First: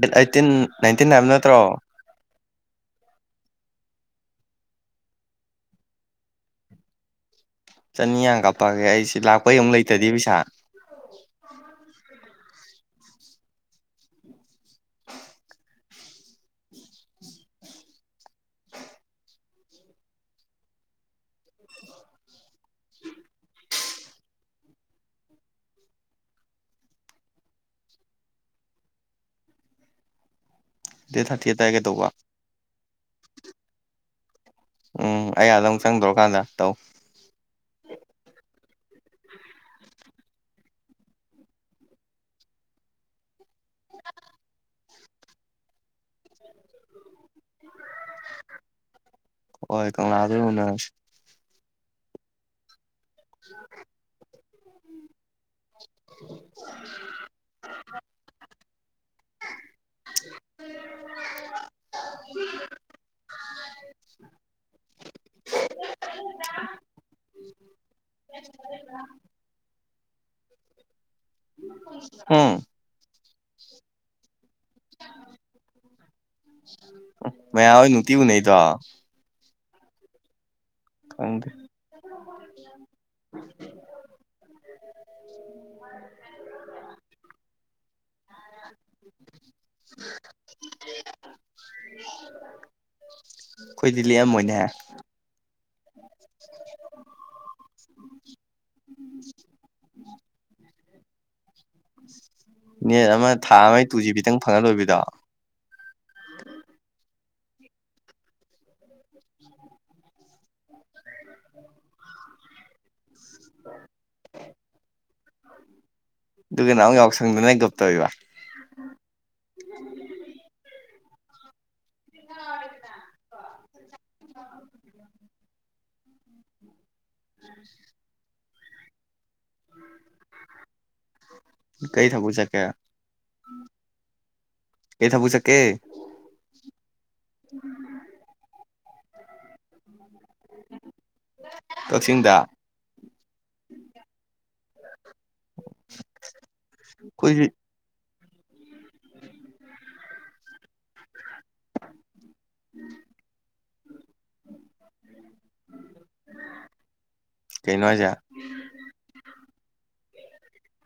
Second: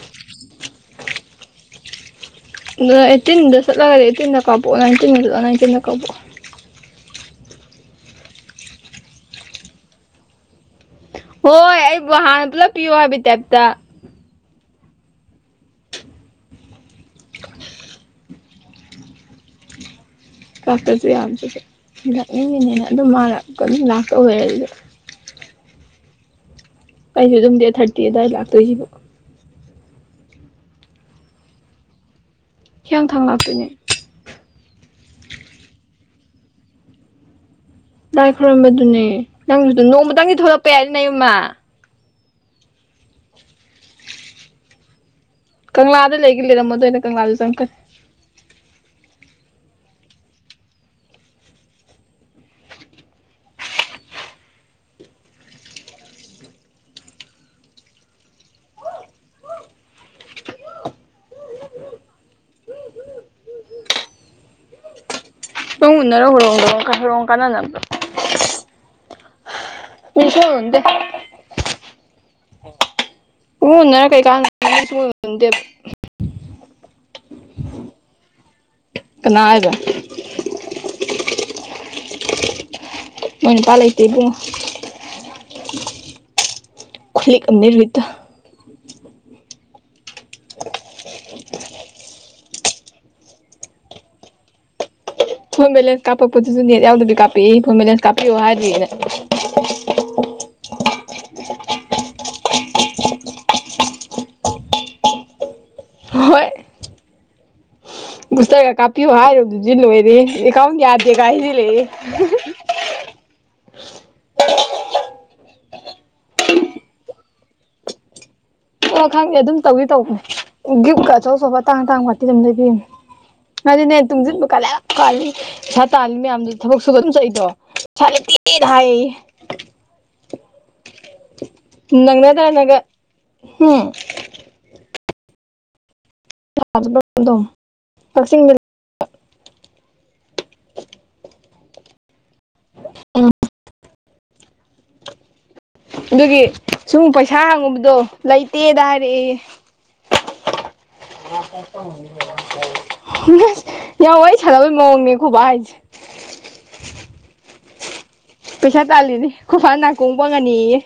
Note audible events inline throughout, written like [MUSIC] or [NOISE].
Date eighteen nineteen ꯍꯥꯏꯕ ꯅꯠꯇ꯭ꯔꯣ ꯑꯩꯠꯇꯤꯟꯗ ꯆꯠꯂꯒꯗꯤ ꯑꯩꯠꯇꯤꯟꯗ ꯀꯥꯄꯣꯛ ꯅꯥꯏꯟꯇꯤꯟꯗꯂ ꯅꯥꯏꯟꯇꯤꯟꯗ ꯀꯥꯄꯑꯣ ꯆꯅꯤꯌꯥ ꯀꯥꯞꯄꯛꯑꯒꯦ ꯑꯩꯁꯤ ꯂꯥꯛꯄꯩ ꯑꯃꯨꯛ ꯂꯩꯇꯗꯤ ꯄꯩꯁꯥ ꯍꯣꯏ ꯑꯩ ꯍꯥꯟꯅ ꯄꯨꯂꯞ ꯄꯤꯌꯣ ꯍꯥꯏꯕꯩ ꯇꯥꯏꯞꯇ ꯀꯥꯄꯁꯨ ꯌꯥꯕꯁꯨꯁꯨ ꯂꯥꯛꯅꯤꯡꯉꯤꯅꯤꯅ ꯑꯗꯨꯝ ꯃꯥꯂ ꯑꯗꯨꯝ ꯂꯥꯛꯀ ꯑꯣꯏꯔ ꯑꯗꯨ [UNINTELLIGIBLE] ꯑꯗꯨꯝ ꯗꯦ ꯊꯥꯔꯇꯤ ꯑꯗꯨꯋꯥꯏ ꯂꯥꯛꯇꯣꯏꯁꯤꯕꯣ ꯗꯦꯠ ꯊꯥꯔꯇꯤ ꯑꯗꯋꯥꯏ ꯀꯩꯗꯧꯕ ꯍꯤꯌꯥꯡꯊꯥꯡ ꯂꯥꯛꯇꯣꯏꯅꯦ ꯎꯝ ꯑꯩ ꯑꯗꯥ ꯑꯃꯨꯛ ꯆꯪꯗꯧꯀꯥꯟꯗ ꯇꯧ ꯂꯥꯏ ꯈꯣꯏꯔꯝꯕꯗꯨꯅꯦ ꯅꯪꯁꯨꯗ ꯅꯣꯡꯃꯇꯪꯗꯤ ꯊꯣꯛꯂꯛꯄ ꯌꯥꯏ ꯅ ꯌꯨꯝꯃ ꯀꯪꯂꯥꯗ ꯂꯩꯒ ꯂꯩꯔꯝꯃꯗꯣ ꯑ ꯑꯣꯏꯅ ꯀꯪꯂꯥꯗ ꯆꯪꯈꯠꯦ ꯍꯣꯏ ꯀꯪꯂꯥ ꯑꯗꯨꯅ [UNINTELLIGIBLE] [UNINTELLIGIBLE] [UNINTELLIGIBLE] ꯅꯪ ꯎꯅꯔꯥ ꯍꯣꯏꯔꯣꯡꯗꯣ ꯍꯣꯏꯔꯣꯡ ꯀꯥꯟꯅꯅꯕꯗꯣ [UNINTELLIGIBLE] [UNINTELLIGIBLE] ꯍꯝ ꯅꯪ ꯎꯟꯅꯔ ꯀꯩ ꯀꯥꯥꯟꯗꯦ [UNINTELLIGIBLE] ꯃꯌꯥꯝ ꯅꯨꯡꯇꯤ ꯎꯅꯩꯗꯣ ꯀꯅꯥ ꯍꯥꯏꯕ [UNINTELLIGIBLE] ꯃꯣꯏꯅ ꯄꯥꯂꯇꯕꯨꯨꯡ ꯈꯂꯤꯅꯤ [UNINTELLIGIBLE] [UNINTELLIGIBLE] ꯈꯣꯏꯗꯤ ꯂꯤꯑꯝꯃꯣꯏꯅꯦ ꯐꯣꯟ ꯕꯦꯂꯦꯟꯁ ꯀꯥꯞꯄꯛꯄꯣꯠꯇꯁꯨ ꯅꯦꯠ ꯌꯥꯎꯗꯕꯤ ꯀꯥꯞꯄꯤꯏ ꯐꯣꯟ ꯕꯦꯂꯦꯟꯁ ꯀꯥꯞꯄꯤꯌꯑꯣ ꯍꯥꯏꯗ꯭ꯔꯤꯅꯦ ꯅꯦꯠ ꯑꯃ ꯊꯥ ꯑꯃꯒꯤ ꯇꯨ ꯖꯤ ꯕꯤꯗꯪ ꯐꯪꯉ ꯂꯣꯏꯕꯤꯗꯣ ꯍꯣꯏ ꯕꯨꯁꯇꯔꯒ ꯀꯥꯄꯤꯌꯨ ꯍꯥꯏꯔꯨꯕꯗꯨꯗꯤ ꯂꯣꯏꯔꯦ ꯑꯦꯀꯥꯎꯟ ꯌꯥꯗꯦꯒ ꯍꯥꯏꯖꯤꯜꯂꯩ ꯑꯗꯨꯒ ꯅꯃꯨꯛ ꯌꯥꯎꯁꯪꯗꯅ ꯒꯞ ꯇꯧꯔꯤꯕ ꯑꯣ ꯈꯪꯉꯦ ꯑꯗꯨꯝ ꯇꯧꯋꯤ ꯇꯧꯕꯅꯦ ꯒꯤꯝꯀ ꯑꯆꯧ ꯑꯆꯧꯄ ꯇꯥꯡ ꯇꯥꯡ ꯋꯥꯇꯤ ꯑꯗꯨꯝ ꯂꯩꯕꯤꯌꯨ ꯉꯗꯤꯅꯦ ꯇꯨꯡꯁꯤꯟꯕ ꯀꯥꯂꯦꯜꯂꯤ ꯇꯥꯜꯂꯤ ꯃꯌꯥꯝꯗꯨ ꯊꯕꯛ ꯁꯨꯕ ꯑꯗꯨꯝ ꯆꯠꯏꯗꯣ ꯄꯩꯁꯥ ꯂꯦꯇꯦꯗ ꯍꯥꯏ ꯀꯩ ꯊꯕꯛ ꯆꯠꯀꯦ [UNINTELLIGIBLE] ꯎꯝ ꯀꯩ ꯊꯕꯛ ꯆꯠꯀꯦ [UNINTELLIGIBLE] [UNINTELLIGIBLE] ꯀꯛꯆꯤꯡꯗ ꯑꯥ ꯑꯗꯨꯒꯤ ꯁꯨꯝ ꯄꯩꯁꯥ ꯑꯩꯈꯣꯏꯗꯤ ꯍꯥꯡꯉꯨꯕꯗꯣ ꯂꯩꯇꯦ ꯇꯔꯑꯦ ꯁ ꯌꯥꯝ ꯋꯥ ꯁꯥꯟꯅꯕꯒꯤ ꯃꯑꯣꯡꯅꯦ ꯈꯨꯣꯕ ꯍꯥꯏꯁꯦ ꯀꯩꯅꯅꯨꯡꯁꯤ ꯄꯩꯁꯥ ꯇꯥꯜꯂꯤꯅꯦ ꯈꯐ ꯅꯥꯀꯣꯡꯕꯪꯒꯅꯤꯌꯦ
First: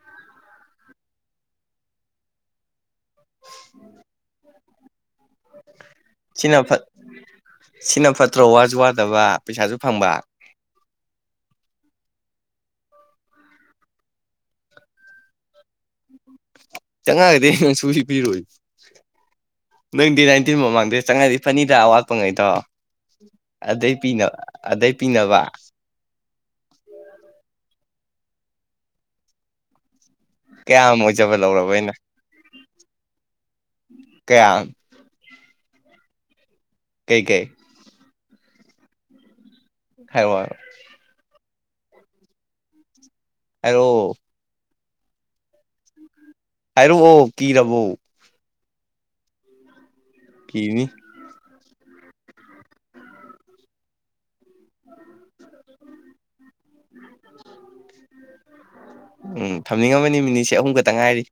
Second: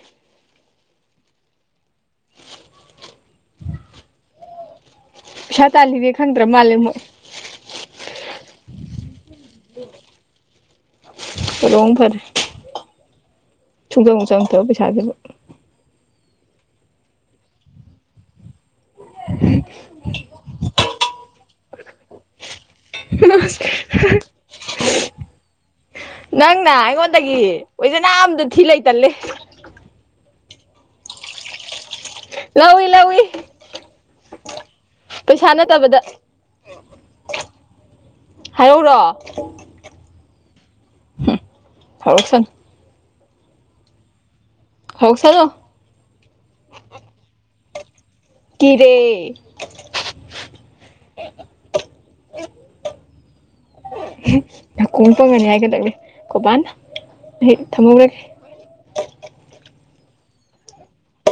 ꯄꯩꯁꯥ ꯇꯥꯜꯂꯤꯒꯦ ꯈꯪꯗ꯭ꯔꯥ ꯁꯤꯅ ꯃꯥꯜꯂꯦ ꯐꯠ ꯃꯣꯏ ꯁꯤꯅ ꯐꯠꯇ꯭ꯔꯣ ꯋꯥꯁꯨ ꯋꯥꯗꯕ ꯄꯩꯁꯥꯁꯨ ꯐꯪꯕ ꯔꯣꯡ ꯐꯔ ꯊꯨꯡꯖꯪ ꯆꯪꯊꯕ ꯄꯩꯁꯥꯖꯕ ꯎꯝ ꯆꯪꯉꯛꯒꯗꯤ ꯑꯩꯅꯥ ꯁꯨꯡꯄꯤ ꯄꯤꯔꯣꯏ ꯎꯝ ꯅꯣꯏꯇꯤ ꯅꯥꯏꯟꯇꯤꯟ ꯃꯃꯥꯡꯗꯩ ꯆꯪꯉꯗꯤ ꯐꯅꯤꯗꯥ ꯋꯥꯠꯄꯉꯩꯗꯣ ꯑꯗꯩ ꯄꯤꯅꯕ ꯑꯗꯩ ꯄꯤꯅꯕ ꯅꯪꯅ ꯑꯩꯉꯣꯟꯗꯒꯤ ꯑꯣꯏꯖꯅꯥ ꯑꯗ ꯊꯤ ꯂꯩꯇꯜꯂꯦ ꯀꯌꯥꯝ ꯑꯣꯏꯖꯕ ꯂꯧꯔꯕ ꯑꯩꯅ ꯂꯧꯏ ꯂꯧꯏ ꯀꯌꯥꯝ ꯄꯩꯁꯥ ꯅꯠꯇꯕꯗ ꯀꯩ ꯀꯩ ꯍꯥꯏꯔꯧꯔꯣ ꯍꯥꯏꯔꯣꯛ ꯍꯥꯢꯔꯣꯛ ꯍꯝ ꯍꯧꯔꯛꯁꯥꯅꯨ ꯍꯥꯏꯔꯛꯑꯣ ꯍꯧꯁꯥꯅꯨ ꯍꯥꯏꯔꯛꯑꯣ ꯀꯤꯔꯕꯣ ꯀꯤꯗꯦ ꯀꯤꯅꯤ ꯅꯥꯀꯣꯡ ꯄꯪꯒꯅꯤ ꯍꯥꯏꯒꯗꯪꯅ ꯀꯧꯕꯥꯅ ꯑꯩ ꯊꯝꯃꯧꯒꯦ ꯎꯝ ꯊꯝꯅꯤꯡꯉꯝꯃꯅꯤ ꯃꯤꯅꯤꯠꯁꯦ ꯑꯍꯨꯝ ꯈꯛꯇ ꯉꯥꯏꯔꯤ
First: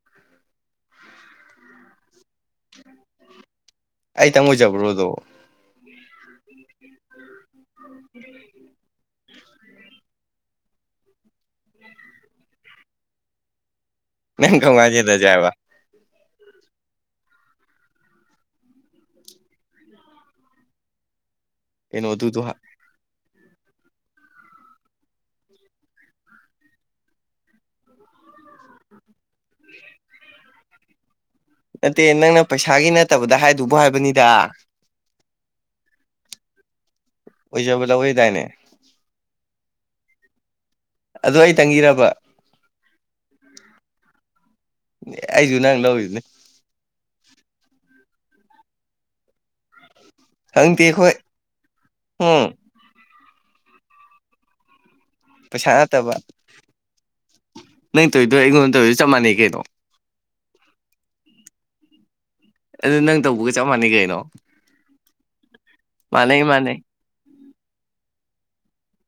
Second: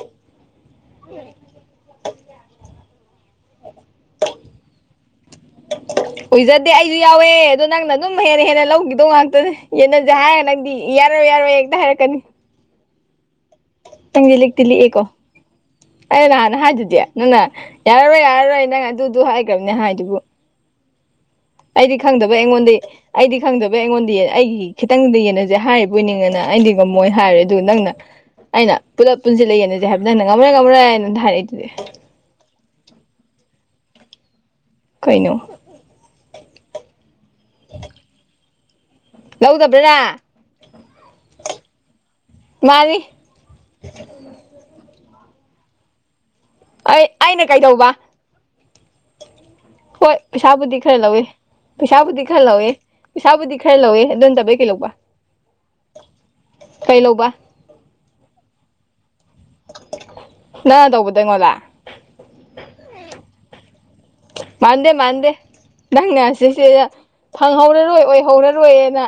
ꯑꯩꯇꯪ ꯑꯣꯏꯖꯕ꯭ꯔꯣ ꯑꯗꯣ ꯑꯣꯏꯖꯗꯦ ꯑꯩꯁꯨ ꯌꯥꯎꯋꯦ ꯑꯗꯣ ꯅꯪꯅ ꯑꯗꯨꯝ ꯍꯦꯟꯅ ꯍꯦꯟꯅ ꯂꯧꯈꯤꯗꯧ ꯉꯥꯛꯇ ꯌꯦꯟꯅꯁꯦ ꯍꯥꯏꯔꯦ ꯅꯪꯗꯤ ꯌꯥꯔꯣꯏ ꯌꯥꯔꯣꯏ ꯍꯦꯛꯇ ꯍꯥꯏꯔꯛꯀꯅꯤ ꯅꯪꯁꯦ ꯅꯪ ꯂꯛꯇꯤ ꯀꯃꯥꯏꯅ ꯂꯤꯛꯑꯦꯀꯣ꯫ ꯍꯦꯟꯅꯁꯦ ꯍꯥꯏꯕ ꯑꯩ ꯅꯍꯥꯟ ꯍꯥꯏꯗꯨꯗꯤ ꯅꯪꯅ ꯌꯥꯔꯔꯣꯏ ꯌꯥꯔꯔꯣꯏ ꯅꯪ ꯑꯗꯨꯗꯨ ꯍꯥꯏꯈ꯭ꯔꯕꯅꯦ ꯍꯥꯏꯗꯨꯕꯨ꯫ ꯑꯩꯗꯤ ꯈꯪꯗꯕꯩ ꯀꯩꯅꯣꯗꯨꯗꯣ ꯑꯩꯉꯣꯟꯗꯩ꯫ ꯑꯩꯗꯤ ꯈꯪꯗꯕꯩ ꯑꯩꯉꯣꯟꯗ ꯑꯩꯒꯤ ꯈꯤꯇꯪꯗꯤ ꯌꯦꯅꯁꯦ ꯍꯥꯏꯔꯤꯕꯅꯤꯅꯅ ꯑꯩꯗꯤ ꯉꯝꯃꯣꯏꯅ ꯍꯥꯏꯔꯦ ꯑꯗꯨꯒ ꯅꯪꯅ꯫ ꯑꯩꯅ ꯄꯨꯂꯞ ꯄꯨꯟꯁꯤꯜ ꯂꯩꯒꯅꯁꯦ ꯍꯥꯏꯕꯗꯤ ꯍꯥꯟꯟꯅ ꯉꯝꯔ ꯉꯝꯃꯔꯦꯅꯗ ꯍꯥꯏꯔꯛꯏꯗꯨꯗꯤ꯫ ꯅꯠꯇꯦ ꯅꯪꯅ ꯄꯩꯁꯥꯒꯤ ꯅꯠꯇꯕꯗ ꯍꯥꯏꯗꯨꯕꯨ ꯍꯥꯏꯕꯅꯤꯗ꯫ ꯀꯩꯅꯣ꯫ ꯑꯣꯏꯖꯕ ꯂꯧꯏ ꯍꯥꯏꯗꯥꯏꯅꯦ꯫ ꯂꯧꯗꯕ꯭ꯔꯔꯥ꯫ ꯑꯗꯨ ꯑꯩ ꯇꯪꯒꯤꯔꯕ꯫ ꯃꯥꯅꯤ ꯑꯩꯁꯨ ꯅꯪ ꯂꯧꯔꯤꯗꯨꯅꯤ꯫ ꯑꯩ ꯑꯩꯅ ꯀꯩꯗꯧꯕ꯫ ꯍꯣꯏ ꯄꯩꯁꯥꯕꯨꯗꯤ ꯈꯪꯗꯦ ꯈꯔ ꯑꯩꯈꯣꯏ ꯂꯧꯋꯦ ꯄꯩꯁꯥꯕꯨꯗꯤ ꯈꯔ ꯎꯝ ꯂꯧꯋꯦ꯫ ꯄꯩꯁꯥꯕꯨꯗꯤ ꯈꯔ ꯂꯧꯋꯦ ꯑꯗꯨꯣ ꯅ ꯇꯕꯩ ꯀꯩ ꯂꯧꯕ꯫ ꯄꯩꯁꯥ ꯅꯠꯇꯕ ꯀꯩ ꯂꯧꯕ ꯅꯪ ꯇꯧꯗꯣꯏ ꯑꯩꯉꯣꯟꯗ ꯇꯧꯔꯤꯗ ꯆꯞ ꯃꯥꯟꯅꯩ ꯀꯩꯅꯣ꯫ ꯅꯪ ꯇꯧꯕꯗꯨ ꯑꯩꯑꯣꯟꯗ꯫ ꯑꯗꯨ ꯅꯪ ꯇꯧꯕꯒ ꯆꯞ ꯃꯥꯟꯅꯩ ꯀꯩꯅꯣ ꯃꯥꯟꯗꯦ ꯃꯥꯟꯗꯦ ꯃꯥꯟꯅꯩ ꯅꯪꯅꯁꯦ ꯁꯤ ꯃꯥꯟꯅꯩ ꯌꯥ꯫ ꯐꯪꯍꯧꯔꯔꯣꯏ ꯑꯣꯏꯍꯧꯔꯔꯣꯏꯅ꯫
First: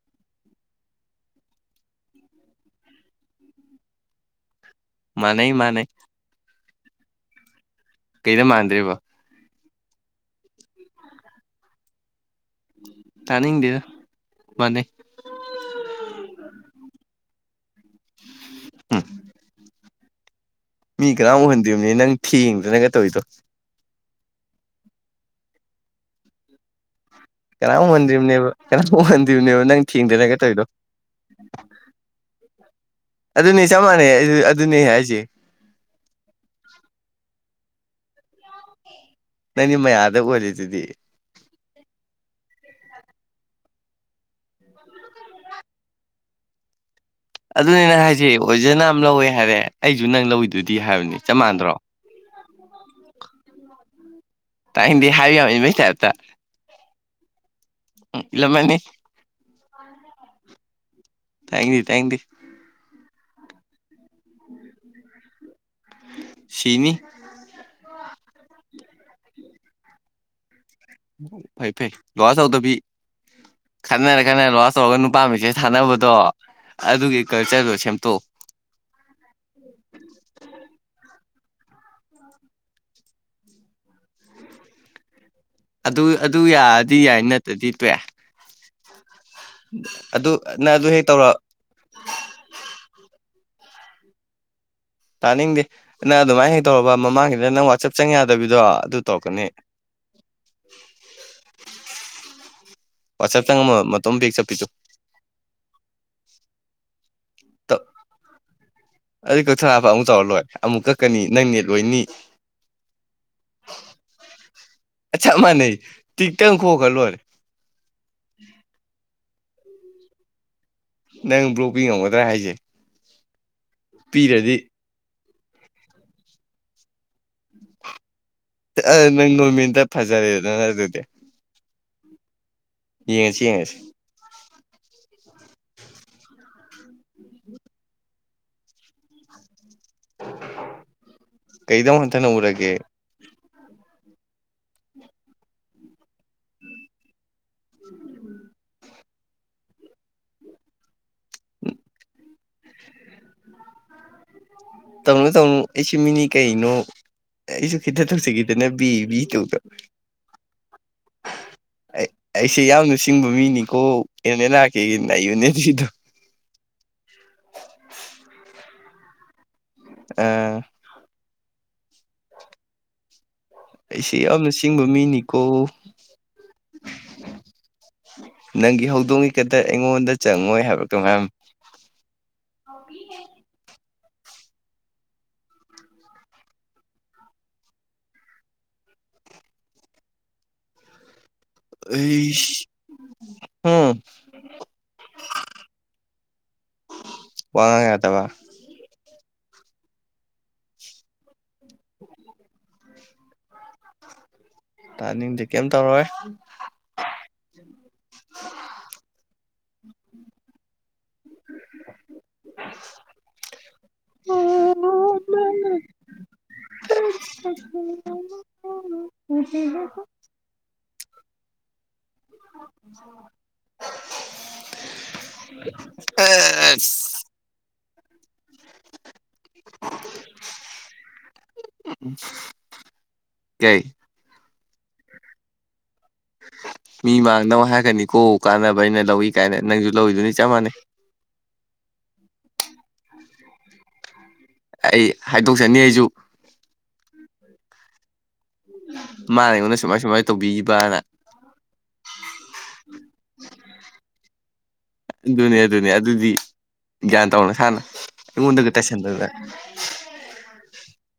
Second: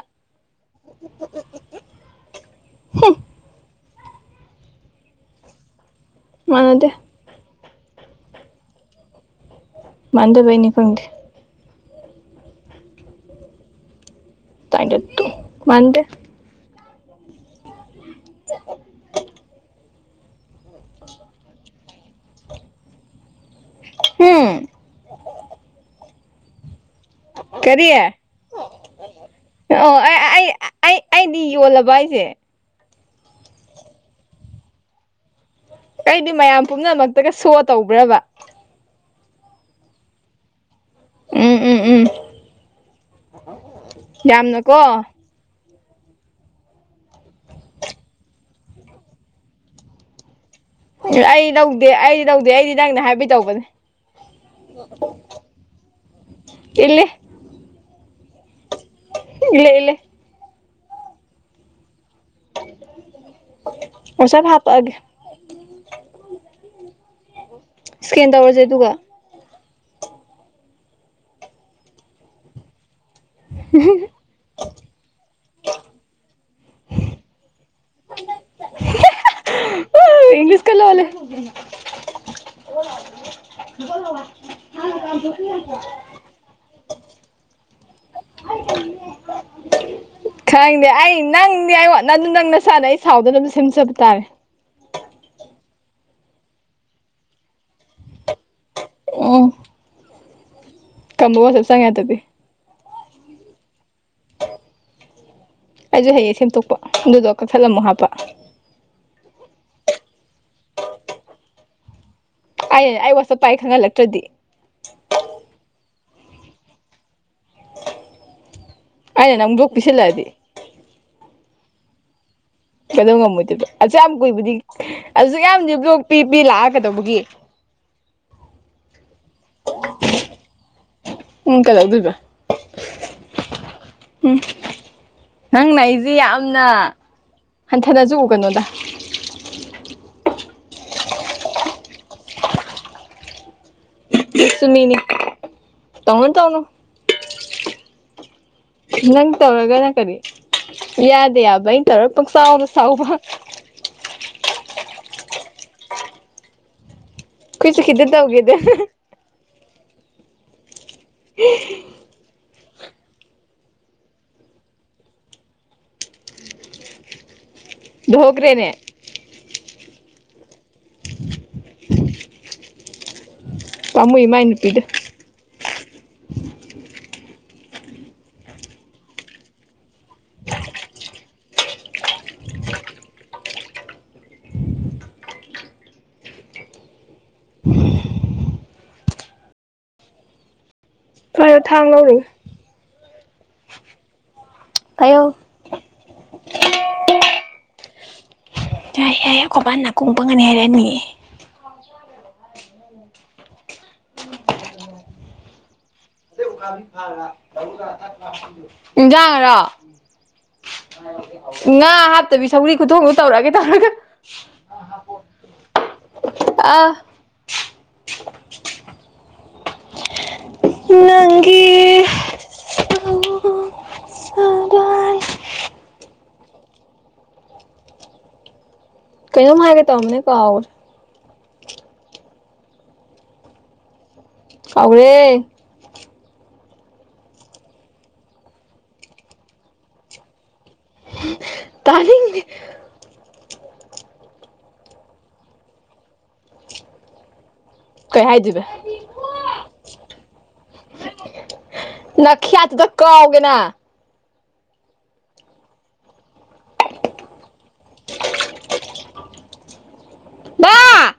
ꯍꯨꯝ꯫ ꯃꯥꯅꯩ ꯃꯥꯅꯩ꯫ ꯃꯥꯟꯅꯗꯦ꯫ ꯀꯩꯗ ꯃꯥꯟꯗ꯭ꯔꯤꯕ꯫ ꯃꯥꯟꯗꯕꯩꯅꯤ ꯈꯪꯗꯦ꯫ ꯇꯅꯤꯡꯗꯦꯗ ꯃꯥꯟꯅꯩ꯫ ꯇꯅꯤꯡꯗꯔ ꯇꯣꯛꯑꯣ ꯃꯥꯟꯗꯦ꯫ ꯍꯨꯝ꯫ ꯃꯤ ꯀꯅꯥꯝ ꯎꯍꯟꯗꯤꯝꯅꯤ ꯅꯪ ꯊꯦꯡꯗꯅꯒ ꯇꯧꯔꯤꯗꯣ꯫ ꯍꯨꯝ꯫ ꯀꯅꯥꯝ ꯀꯔꯤ ꯎꯍꯟꯗ꯭ꯔꯤꯕꯅꯦꯕ ꯀꯅꯥꯝ ꯎꯍꯟꯗ꯭ꯔꯤꯕꯅꯦꯕ ꯅꯪ ꯑꯣ ꯑꯩ ꯊꯦꯡꯗꯅꯒ ꯑꯩ ꯇꯧꯔꯤꯗꯣ꯫ ꯑꯩ ꯑꯩꯗꯤ ꯌꯣꯜꯂꯕ ꯍꯥꯏꯁꯦ ꯑꯗꯨꯅꯤ ꯆꯞ ꯃꯥꯟꯅꯩ ꯑꯗꯨꯅꯤ ꯑꯩ ꯍꯥꯏꯁꯦ꯫ ꯑꯩꯗꯤ ꯃꯌꯥꯝ ꯄꯨꯝꯅꯃꯛꯇꯒ ꯁꯣ ꯇꯧꯕ꯭ꯔꯕ꯫ ꯅꯪꯗꯤ ꯃꯌꯥꯝꯗ ꯑꯣꯏꯔꯤꯗꯨꯗꯤ꯫ ꯎꯝ ꯎꯝ ꯎꯝ ꯌꯥꯝꯅꯀꯣ꯫ ꯑꯗꯨꯅꯤ ꯑꯩꯅ ꯍꯥꯏꯁꯦ ꯑꯣꯖꯅꯥꯝ ꯂꯧꯋꯦ ꯍꯥꯏꯔꯦ ꯑꯩꯁꯨ ꯅꯪ ꯂꯧꯋꯤꯗ꯫ ꯑꯩ ꯂꯧꯗꯦ ꯑꯩꯗꯤ ꯂꯧꯗꯦ ꯑꯩꯗꯤ ꯅꯪꯅꯦ ꯍꯥꯏꯕꯩ ꯇꯧꯕꯅꯦ꯫ ꯇꯥꯛꯏꯅꯤꯡꯗꯦ ꯍꯥꯏꯕ ꯌꯥꯝ ꯏꯟꯕꯩ ꯇꯥꯏꯞꯇ ꯏꯜꯂꯦ ꯎꯝ ꯏꯂꯝꯃꯅꯤ꯫ ꯏꯜꯂꯦ ꯏꯜꯂꯦ꯫ ꯇꯥꯅꯤꯡꯗꯦ ꯇꯥꯅꯤꯡꯗꯦ꯫ ꯋꯥꯠꯆꯥꯞ ꯍꯥꯞꯄꯛ ꯑꯒꯦ꯫ ꯁꯤꯅꯤ꯫ ꯏꯁꯀꯦꯟ ꯇꯧꯔꯁꯦ ꯑꯗꯨꯒ꯫ ꯐꯩ ꯐꯩ ꯂꯣꯛꯑꯥꯎꯠ ꯇꯧꯗꯕꯤ ꯈꯠꯅꯔ꯫ ꯅꯪꯅ ꯂꯣꯛꯑꯣꯠ ꯇꯧꯔꯒ ꯅꯨꯄꯥ ꯃꯦꯁꯦꯁ ꯊꯥꯟꯅꯕꯗꯣ ꯑꯗꯨꯒꯤ ꯀꯜꯆꯔꯗꯣ ꯁꯦꯝꯇꯣꯛꯎ꯫ [UNINTELLIGIBLE] ꯏꯪꯂꯤꯁꯀ ꯂꯣꯜꯂꯤ꯫ [UNINTELLIGIBLE] [UNINTELLIGIBLE] ꯑꯗꯨ ꯑꯗꯨ ꯌꯥꯔꯗꯤ ꯌꯥꯏ ꯅꯠꯇ꯭ꯔꯗꯤ ꯇꯣꯛꯑꯦ꯫ ꯑꯗꯣ꯫ ꯈꯪꯗꯦ ꯑꯩ ꯅꯪꯗꯤ ꯑꯩ ꯋꯥꯠ ꯅꯪ ꯑꯗꯨ ꯅꯪ ꯅꯁꯥꯅ ꯑꯩ ꯁꯥꯎꯗꯅꯕ ꯁꯦꯝꯖꯕ ꯇꯥꯔꯦ꯫ ꯇꯥꯅꯤꯡꯗꯦ ꯅꯪ ꯑꯗꯨꯃꯥꯏꯅ ꯍꯦꯛ ꯇꯧꯔꯕ ꯃꯃꯥꯡꯒꯤꯗ ꯅꯪ ꯋꯥꯆꯞ ꯆꯪ ꯌꯥꯗꯕꯤꯗꯣ ꯑꯗꯨ ꯇꯧꯔꯛꯀꯅꯤ ꯎꯝ [INAUDIBLE] ꯀꯝꯕ ꯋꯥꯠꯆꯞ ꯆꯪ ꯌꯥꯗꯕꯤ ꯋꯥꯠꯆꯞ ꯆꯪꯉꯝꯃ ꯃꯇꯣꯝ ꯕꯦꯛ ꯆꯠꯄꯤꯗꯣ ꯑꯩꯁꯨ ꯍꯩꯌꯦ ꯁꯦꯝꯗꯣꯛꯄ ꯑꯗꯨꯗꯣ ꯀꯛꯊꯠꯂ ꯑꯃꯨꯛ ꯍꯥꯞꯄ ꯑꯗꯨꯗꯤ ꯀꯠꯊꯠꯂ ꯍꯥꯞꯄ ꯑꯃꯨꯛ ꯇꯧꯔ ꯂꯣꯏ ꯑꯃꯨꯛ ꯀꯛꯀꯅꯤ ꯅꯪ ꯅꯦꯠ ꯂꯣꯏꯅꯤ ꯑꯩꯅ ꯑꯩ ꯋꯥꯠꯆꯞ ꯄꯥꯏ ꯈꯪꯍꯜꯂꯛꯇ꯭ꯔꯗꯤ ꯆꯞ ꯃꯥꯟꯅꯩ ꯇꯤꯛꯇꯪ ꯈꯣꯠꯈ꯭ꯔ ꯂꯣꯏꯔꯦ ꯑꯩꯅ ꯅꯪ ꯕ꯭ꯂꯣꯛ ꯄꯤꯁꯤꯜꯂꯛꯑꯗꯤ ꯅꯪ ꯕ꯭ꯂꯣꯛꯄꯤ ꯉꯝꯒꯗ꯭ꯔꯥ ꯍꯥꯏꯁꯦ ꯀꯩꯗꯧ ꯉꯝꯃꯣꯏꯗꯣꯏꯕ ꯑꯁꯨꯛꯌꯥꯝ ꯀꯨꯏꯕꯗꯤ ꯄꯤꯔꯗꯤ ꯑꯁꯨ ꯌꯥꯝꯗꯤ ꯕ꯭ꯂꯣꯛ ꯄꯤ ꯄꯤ ꯂꯥꯛꯑ ꯀꯗꯧꯕꯒꯤ ꯐ ꯅꯪ ꯅꯣꯔꯃꯦꯟꯗ ꯐꯖꯔꯦꯗꯅ ꯑꯗꯨꯗꯤ ꯅꯪ ꯀꯩꯗꯧꯗꯣꯏꯕ ꯌꯦꯡꯉꯁꯤ ꯌꯦꯡꯉꯁꯤ ꯎꯝ ꯅꯪꯅ ꯑꯩꯁꯤ ꯌꯥꯝꯅ ꯍꯟꯊꯅꯁꯨ ꯎꯒꯅꯨꯗ ꯀꯩꯗ ꯑꯃꯨꯛ ꯍꯟꯊꯅ ꯎꯔꯒꯦ ꯁꯨꯃꯤꯅꯤ ꯇꯧꯅꯨ ꯇꯧꯅꯨ ꯎꯝ ꯅꯪ ꯇꯧꯔꯒ ꯅꯪ ꯀꯔꯤ ꯌꯥꯗꯦ ꯌꯥꯕ ꯑꯩꯅ ꯇꯧꯔꯒ ꯄꯪꯆꯥꯎꯅ ꯁꯥꯎꯕ ꯇꯧꯅꯨ ꯇꯧꯅꯨ ꯑꯩꯁꯨ ꯃꯤꯅꯤ ꯀꯩꯅꯣ ꯑꯩꯁꯨ ꯑꯩꯈꯣꯏꯁꯨ ꯈꯤꯇ ꯇꯧꯁꯤ ꯇꯧꯒꯦꯗ ꯈꯤꯇꯅꯦ ꯕꯤ ꯕꯤ ꯇꯧꯗ [UNINTELLIGIBLE] ꯁꯤ ꯌꯥꯝꯅ ꯆꯤꯡꯕ ꯃꯤꯅꯤꯀꯣ ꯍꯦꯟꯅ ꯂꯥꯛꯀꯦꯅꯏꯕꯅꯦ ꯁꯤꯗꯣ [UNINTELLIGIBLE] ꯒ꯭ꯔꯦꯅꯦ ꯑ [UNINTELLIGIBLE] ꯑꯩꯁ ꯄꯥꯝꯃꯨꯏ ꯃꯥꯏ ꯌꯥꯝꯅ ꯅꯨꯄꯤꯗꯣ ꯆꯤꯡꯕ ꯃꯤꯅꯤꯀꯣ ꯅꯪꯒꯤ ꯍꯧꯗꯣꯡꯉ ꯈꯛꯇ ꯑꯩꯉꯣꯟꯗ ꯆꯪꯉꯣꯏ ꯍꯥꯏꯕꯛꯇꯣ ꯃꯦꯝ [UNINTELLIGIBLE] ꯄꯥꯏꯌꯣ ꯊꯥꯡ ꯂꯧꯔꯨꯒꯦ ꯑꯩ ꯎꯝ ꯑꯌꯧ ꯋꯥꯉꯦꯠꯇꯕ ꯌꯥ ꯌꯥꯏ ꯑꯩꯈꯣꯄ ꯅꯥ ꯀꯣꯡꯕꯪꯒꯅꯤ ꯍꯥꯏꯔꯅꯤꯌꯦ ꯎꯝ ꯇꯥꯅꯤꯡꯗꯤ ꯀꯩꯝ ꯇꯧꯔꯣꯏ ꯏꯖꯥꯡꯔꯣ ꯉꯥ ꯍꯥꯞꯇꯕꯤ ꯁꯧꯔꯤ ꯈꯨꯊꯣꯡꯗꯣ ꯇꯧꯔꯛꯑꯒꯦ ꯇꯧꯔꯒ ꯑ ꯎ ꯅꯪꯦ [UNINTELLIGIBLE] ꯑ ꯀꯩꯅꯣꯝ ꯍꯥꯏꯒꯦ ꯇꯧꯕꯅꯦꯀꯣ ꯀꯏ ꯐꯥꯎꯔꯦ ꯃꯤ ꯃꯥꯡꯅꯕꯧ ꯍꯥꯏꯔꯛꯅꯤꯀꯣ ꯀꯥꯟꯅꯕ ꯑꯩꯅ ꯂꯧꯏ ꯀꯥꯏꯅ ꯅꯪꯁꯨ ꯂꯧꯔꯤꯗꯨꯅꯤ ꯆꯞ ꯃꯥꯟꯅꯩ ꯇꯥꯅꯤ ꯑꯩ ꯍꯥꯏꯗꯣꯛꯆꯅꯤ ꯑꯩꯁꯨ ꯀꯩ ꯍꯥꯏꯗꯣꯏꯔꯤꯕꯦ ꯃꯥꯅꯦꯉꯣꯟꯗ ꯁꯨꯃꯥꯏ ꯁꯨꯃꯥꯏꯅ ꯇꯧꯕꯤꯈꯤꯕꯅ ꯅꯈꯌꯥꯗꯨꯗ ꯀꯥꯎꯒꯦꯅ [UNINTELLIGIBLE] [INAUDIBLE] ꯑꯗꯨꯅꯦ ꯑꯗꯨꯅꯦ ꯑꯗꯨꯗꯤ ꯒ꯭ꯌꯥꯟ ꯇꯧꯅ ꯁꯥꯥꯟꯅ ꯑꯩꯉꯣꯟꯗꯒ ꯇꯥꯏꯁꯟꯗꯅ [UNINTELLIGIBLE]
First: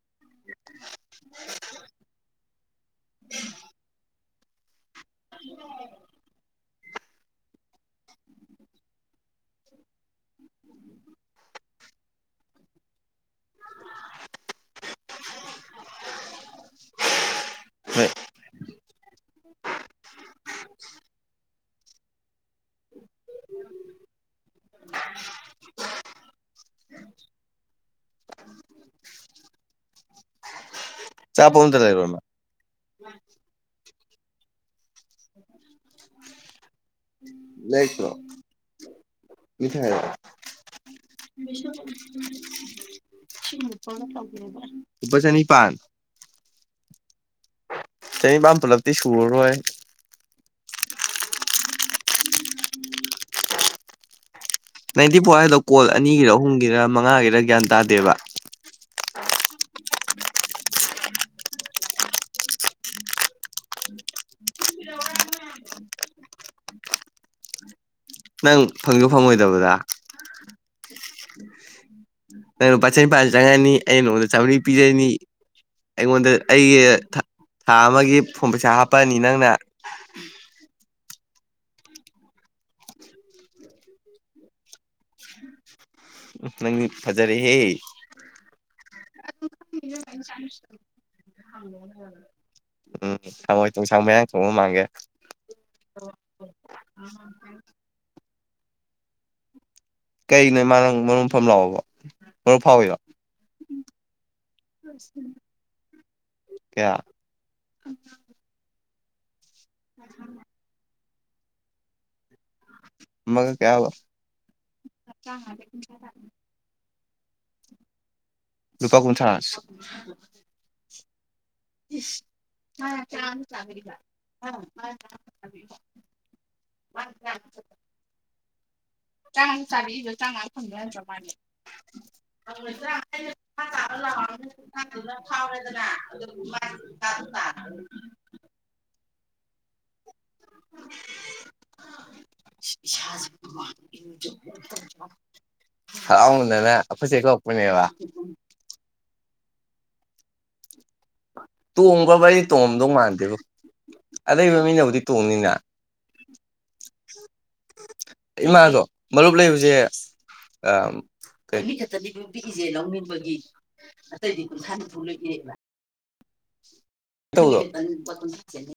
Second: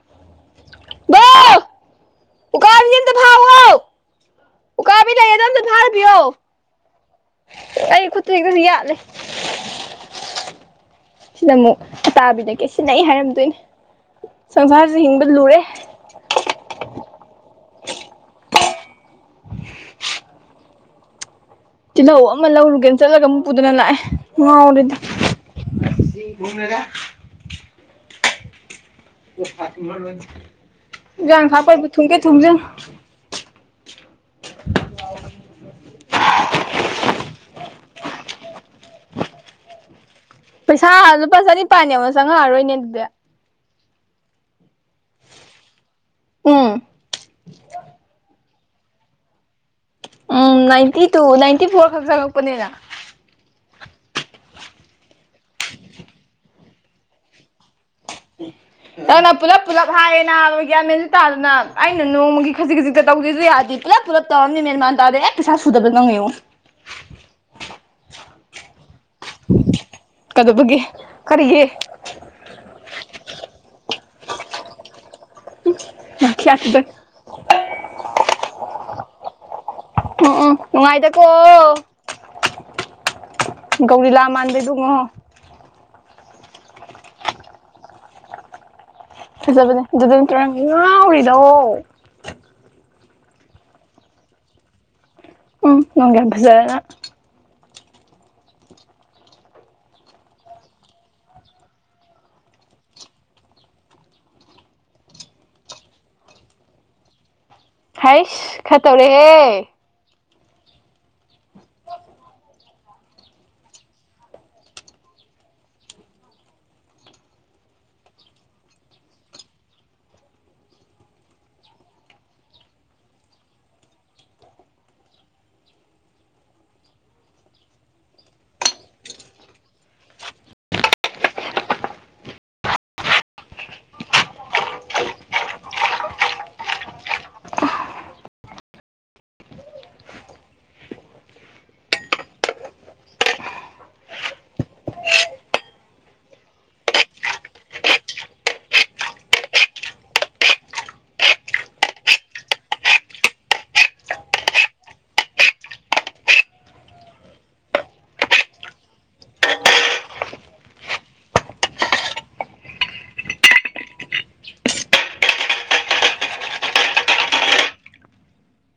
ꯎ ꯀꯕꯤꯗ ꯐꯥꯎ ꯎꯀꯥꯕꯤ ꯂꯩꯌꯦ ꯑꯗꯨꯝ ꯊꯥꯔꯕꯤꯌꯣ ꯑꯩ ꯈꯨꯠꯇꯔꯤ ꯀꯁꯨ ꯌꯥꯂꯦ ꯁꯤꯅ ꯑꯃꯨꯛ ꯑꯇꯥꯕꯤꯗ ꯀꯦ ꯁꯤꯅ ꯑꯩ ꯍꯥꯏꯔꯝꯗꯣꯏꯅꯦ ꯁꯪꯁꯥꯥꯁꯦ ꯍꯤꯡꯕꯗ ꯂꯨꯔꯦ ꯍꯣꯏ ꯇꯤꯜꯍꯧ ꯑꯃ ꯂꯧꯔꯨꯒꯦꯅ ꯆꯠꯂꯒ ꯑꯃꯨꯛ ꯄꯨꯗꯅ ꯂꯥꯛꯑꯦ ꯉꯥꯎꯔꯦꯗꯤ [UNINTELLIGIBLE] ꯌꯥꯥꯡ ꯑꯆꯥꯄꯣꯠ ꯑꯝꯇ ꯊꯥꯄꯣꯏꯕꯨ ꯂꯩꯔꯣꯏ ꯊꯨꯡꯒꯦ ꯃꯥ ꯊꯨꯡꯖꯪ [UNINTELLIGIBLE] [UNINTELLIGIBLE] ꯂꯩꯁ꯭ꯔꯣ ꯄꯩꯁꯥ ꯂꯨꯄꯥ ꯆꯅꯤꯄꯥꯜꯅꯦ ꯑꯃꯅ ꯆꯪꯉꯛꯑꯔꯣꯏꯅꯦ ꯑꯗꯨꯗꯤ ꯎꯄꯥꯁꯅꯤ ꯄꯥꯟ ꯎꯝ ꯆꯅꯤꯄꯟ ꯄꯨꯂꯞꯇꯗꯤ ꯁꯨꯔꯔꯣꯏ ꯎꯝ ꯅꯥꯏꯟꯇꯤ ꯇꯨ ꯅꯥꯏꯟꯇꯤ ꯐꯣꯔ ꯈꯛ ꯆꯪꯉꯛꯄꯅꯦꯅ ꯅꯥꯏꯟꯇꯤ ꯐꯣꯔ ꯍꯥꯏꯗ ꯀꯣꯜ ꯑꯅꯤꯒꯤꯔ ꯑꯍꯨꯝꯒꯤꯔ ꯃꯉꯥꯒꯤꯔ ꯒ꯭ꯌꯥꯟ ꯇꯥꯗꯦꯕ ꯅꯪꯅ ꯄꯨꯂꯞ ꯄꯨꯂꯞ ꯍꯥꯏꯌꯦ ꯅꯥꯕꯒꯤꯌꯥꯃꯦꯟꯁꯤ ꯇꯥꯗꯅ ꯑꯩꯅ ꯅꯣꯡꯃꯒꯤ ꯈꯖꯤꯛ ꯈꯖꯤꯛꯇ ꯇꯧꯗꯦꯁꯨ ꯌꯥꯗꯦ ꯄꯨꯂꯞ ꯄꯨꯂꯞ ꯇꯔꯝꯅꯤ ꯃꯦꯟ ꯃꯥꯟ ꯇꯥꯦ ꯑꯦ ꯄꯩꯁꯥ ꯁꯨꯗꯕ ꯅꯪꯉꯨ ꯅꯪ ꯐꯪꯗ ꯐꯪꯉꯣꯏꯗꯕꯗ ꯀꯩꯗꯧꯕꯒꯤ ꯀꯔꯤꯒꯤ ꯅꯪ ꯂꯨꯄꯥ ꯆꯅꯤꯄꯥꯥꯟꯗ ꯆꯪꯉꯅꯤ ꯑꯩ ꯅꯉꯣꯟꯗ ꯆꯥꯝꯃꯔꯤ ꯄꯤꯖꯩꯅꯤ ꯑꯩꯉꯣꯟꯗ ꯑꯩꯒꯤ ꯅꯥꯈꯤꯌꯥꯠꯇꯨꯗ ꯊꯥ ꯑꯃꯒꯤ ꯐꯣꯟ ꯄꯩꯁꯥ ꯍꯥꯞꯄꯛꯑꯅꯤ ꯅꯪꯅ ꯎꯝ ꯎꯝ ꯅꯨꯡꯉꯥꯏꯗꯀꯣ ꯒꯧꯔꯤ ꯂꯥ ꯃꯥꯟꯗ ꯉ ꯅꯪ ꯐꯖꯔꯦ ꯍꯦ ꯐꯖꯕꯅꯦ ꯑꯗꯨꯗꯤ ꯅꯪ ꯉꯥꯎꯎꯔꯤꯗꯑꯣ [INAUDIBLE] [UNINTELLIGIBLE] ꯎꯝ ꯊꯃꯣꯏ ꯊꯣꯡꯁꯥꯡ ꯃꯌꯥꯥꯡ ꯊꯣꯡꯕ ꯃꯥꯡꯒꯦ ꯎꯝ ꯅꯪꯒ ꯍꯕꯖꯅ [UNINTELLIGIBLE] [INAUDIBLE] ꯀꯩꯩꯅꯣ ꯃꯥꯅꯪ ꯃꯔꯨꯝ ꯃꯐꯝ ꯂꯥꯛꯑꯣꯕ ꯃꯔꯨꯞ ꯐꯥꯎꯋꯕ ꯀꯌꯥ ꯍꯩꯁ ꯈꯠꯇꯧꯔꯦꯍꯦ [INAUDIBLE] [UNINTELLIGIBLE] ꯃꯒ ꯀꯌꯥ ꯂꯨꯄꯥ ꯀꯨꯟꯊꯔꯥ [UNINTELLIGIBLE] [UNINTELLIGIBLE] ꯆꯥꯡ ꯆꯥꯔꯤꯗꯣ ꯆꯥꯡꯝꯃꯉꯥ ꯐꯪꯗ ꯅꯠꯇ꯭ꯔ ꯃꯥꯜꯅꯦ [UNINTELLIGIBLE] ꯅ ꯐꯥꯎꯔꯦꯗꯅ ꯑꯗꯨ [UNINTELLIGIBLE] [UNINTELLIGIBLE] ꯍꯔꯥꯎ ꯃꯟꯗꯅ ꯑꯈꫭꯏ ꯆꯦ ꯀꯧꯔꯛꯄꯅꯕ ꯇꯣꯡꯈꯕ ꯑꯩ ꯇꯣꯝꯗꯧ ꯃꯥꯟꯗꯦꯕ ꯑꯂꯩꯕ ꯃꯤꯅꯕꯨꯗꯤ ꯇꯣꯡꯅꯤꯅ ꯏꯃꯥꯗꯣ ꯃꯔꯨꯞ ꯂꯩꯕꯁꯦ ꯑ ꯃꯤ ꯈꯛꯇꯗꯤ ꯅꯨ ꯄꯤꯁꯦ ꯂꯧꯅꯤꯡꯕꯒꯤ꯫ ꯑꯇꯩꯗꯤ ꯀꯊꯥꯟ ꯅꯤꯐꯎ ꯂꯣꯏ ꯄꯤꯔꯛ ꯑꯕꯥ꯫ [UNINTELLIGIBLE]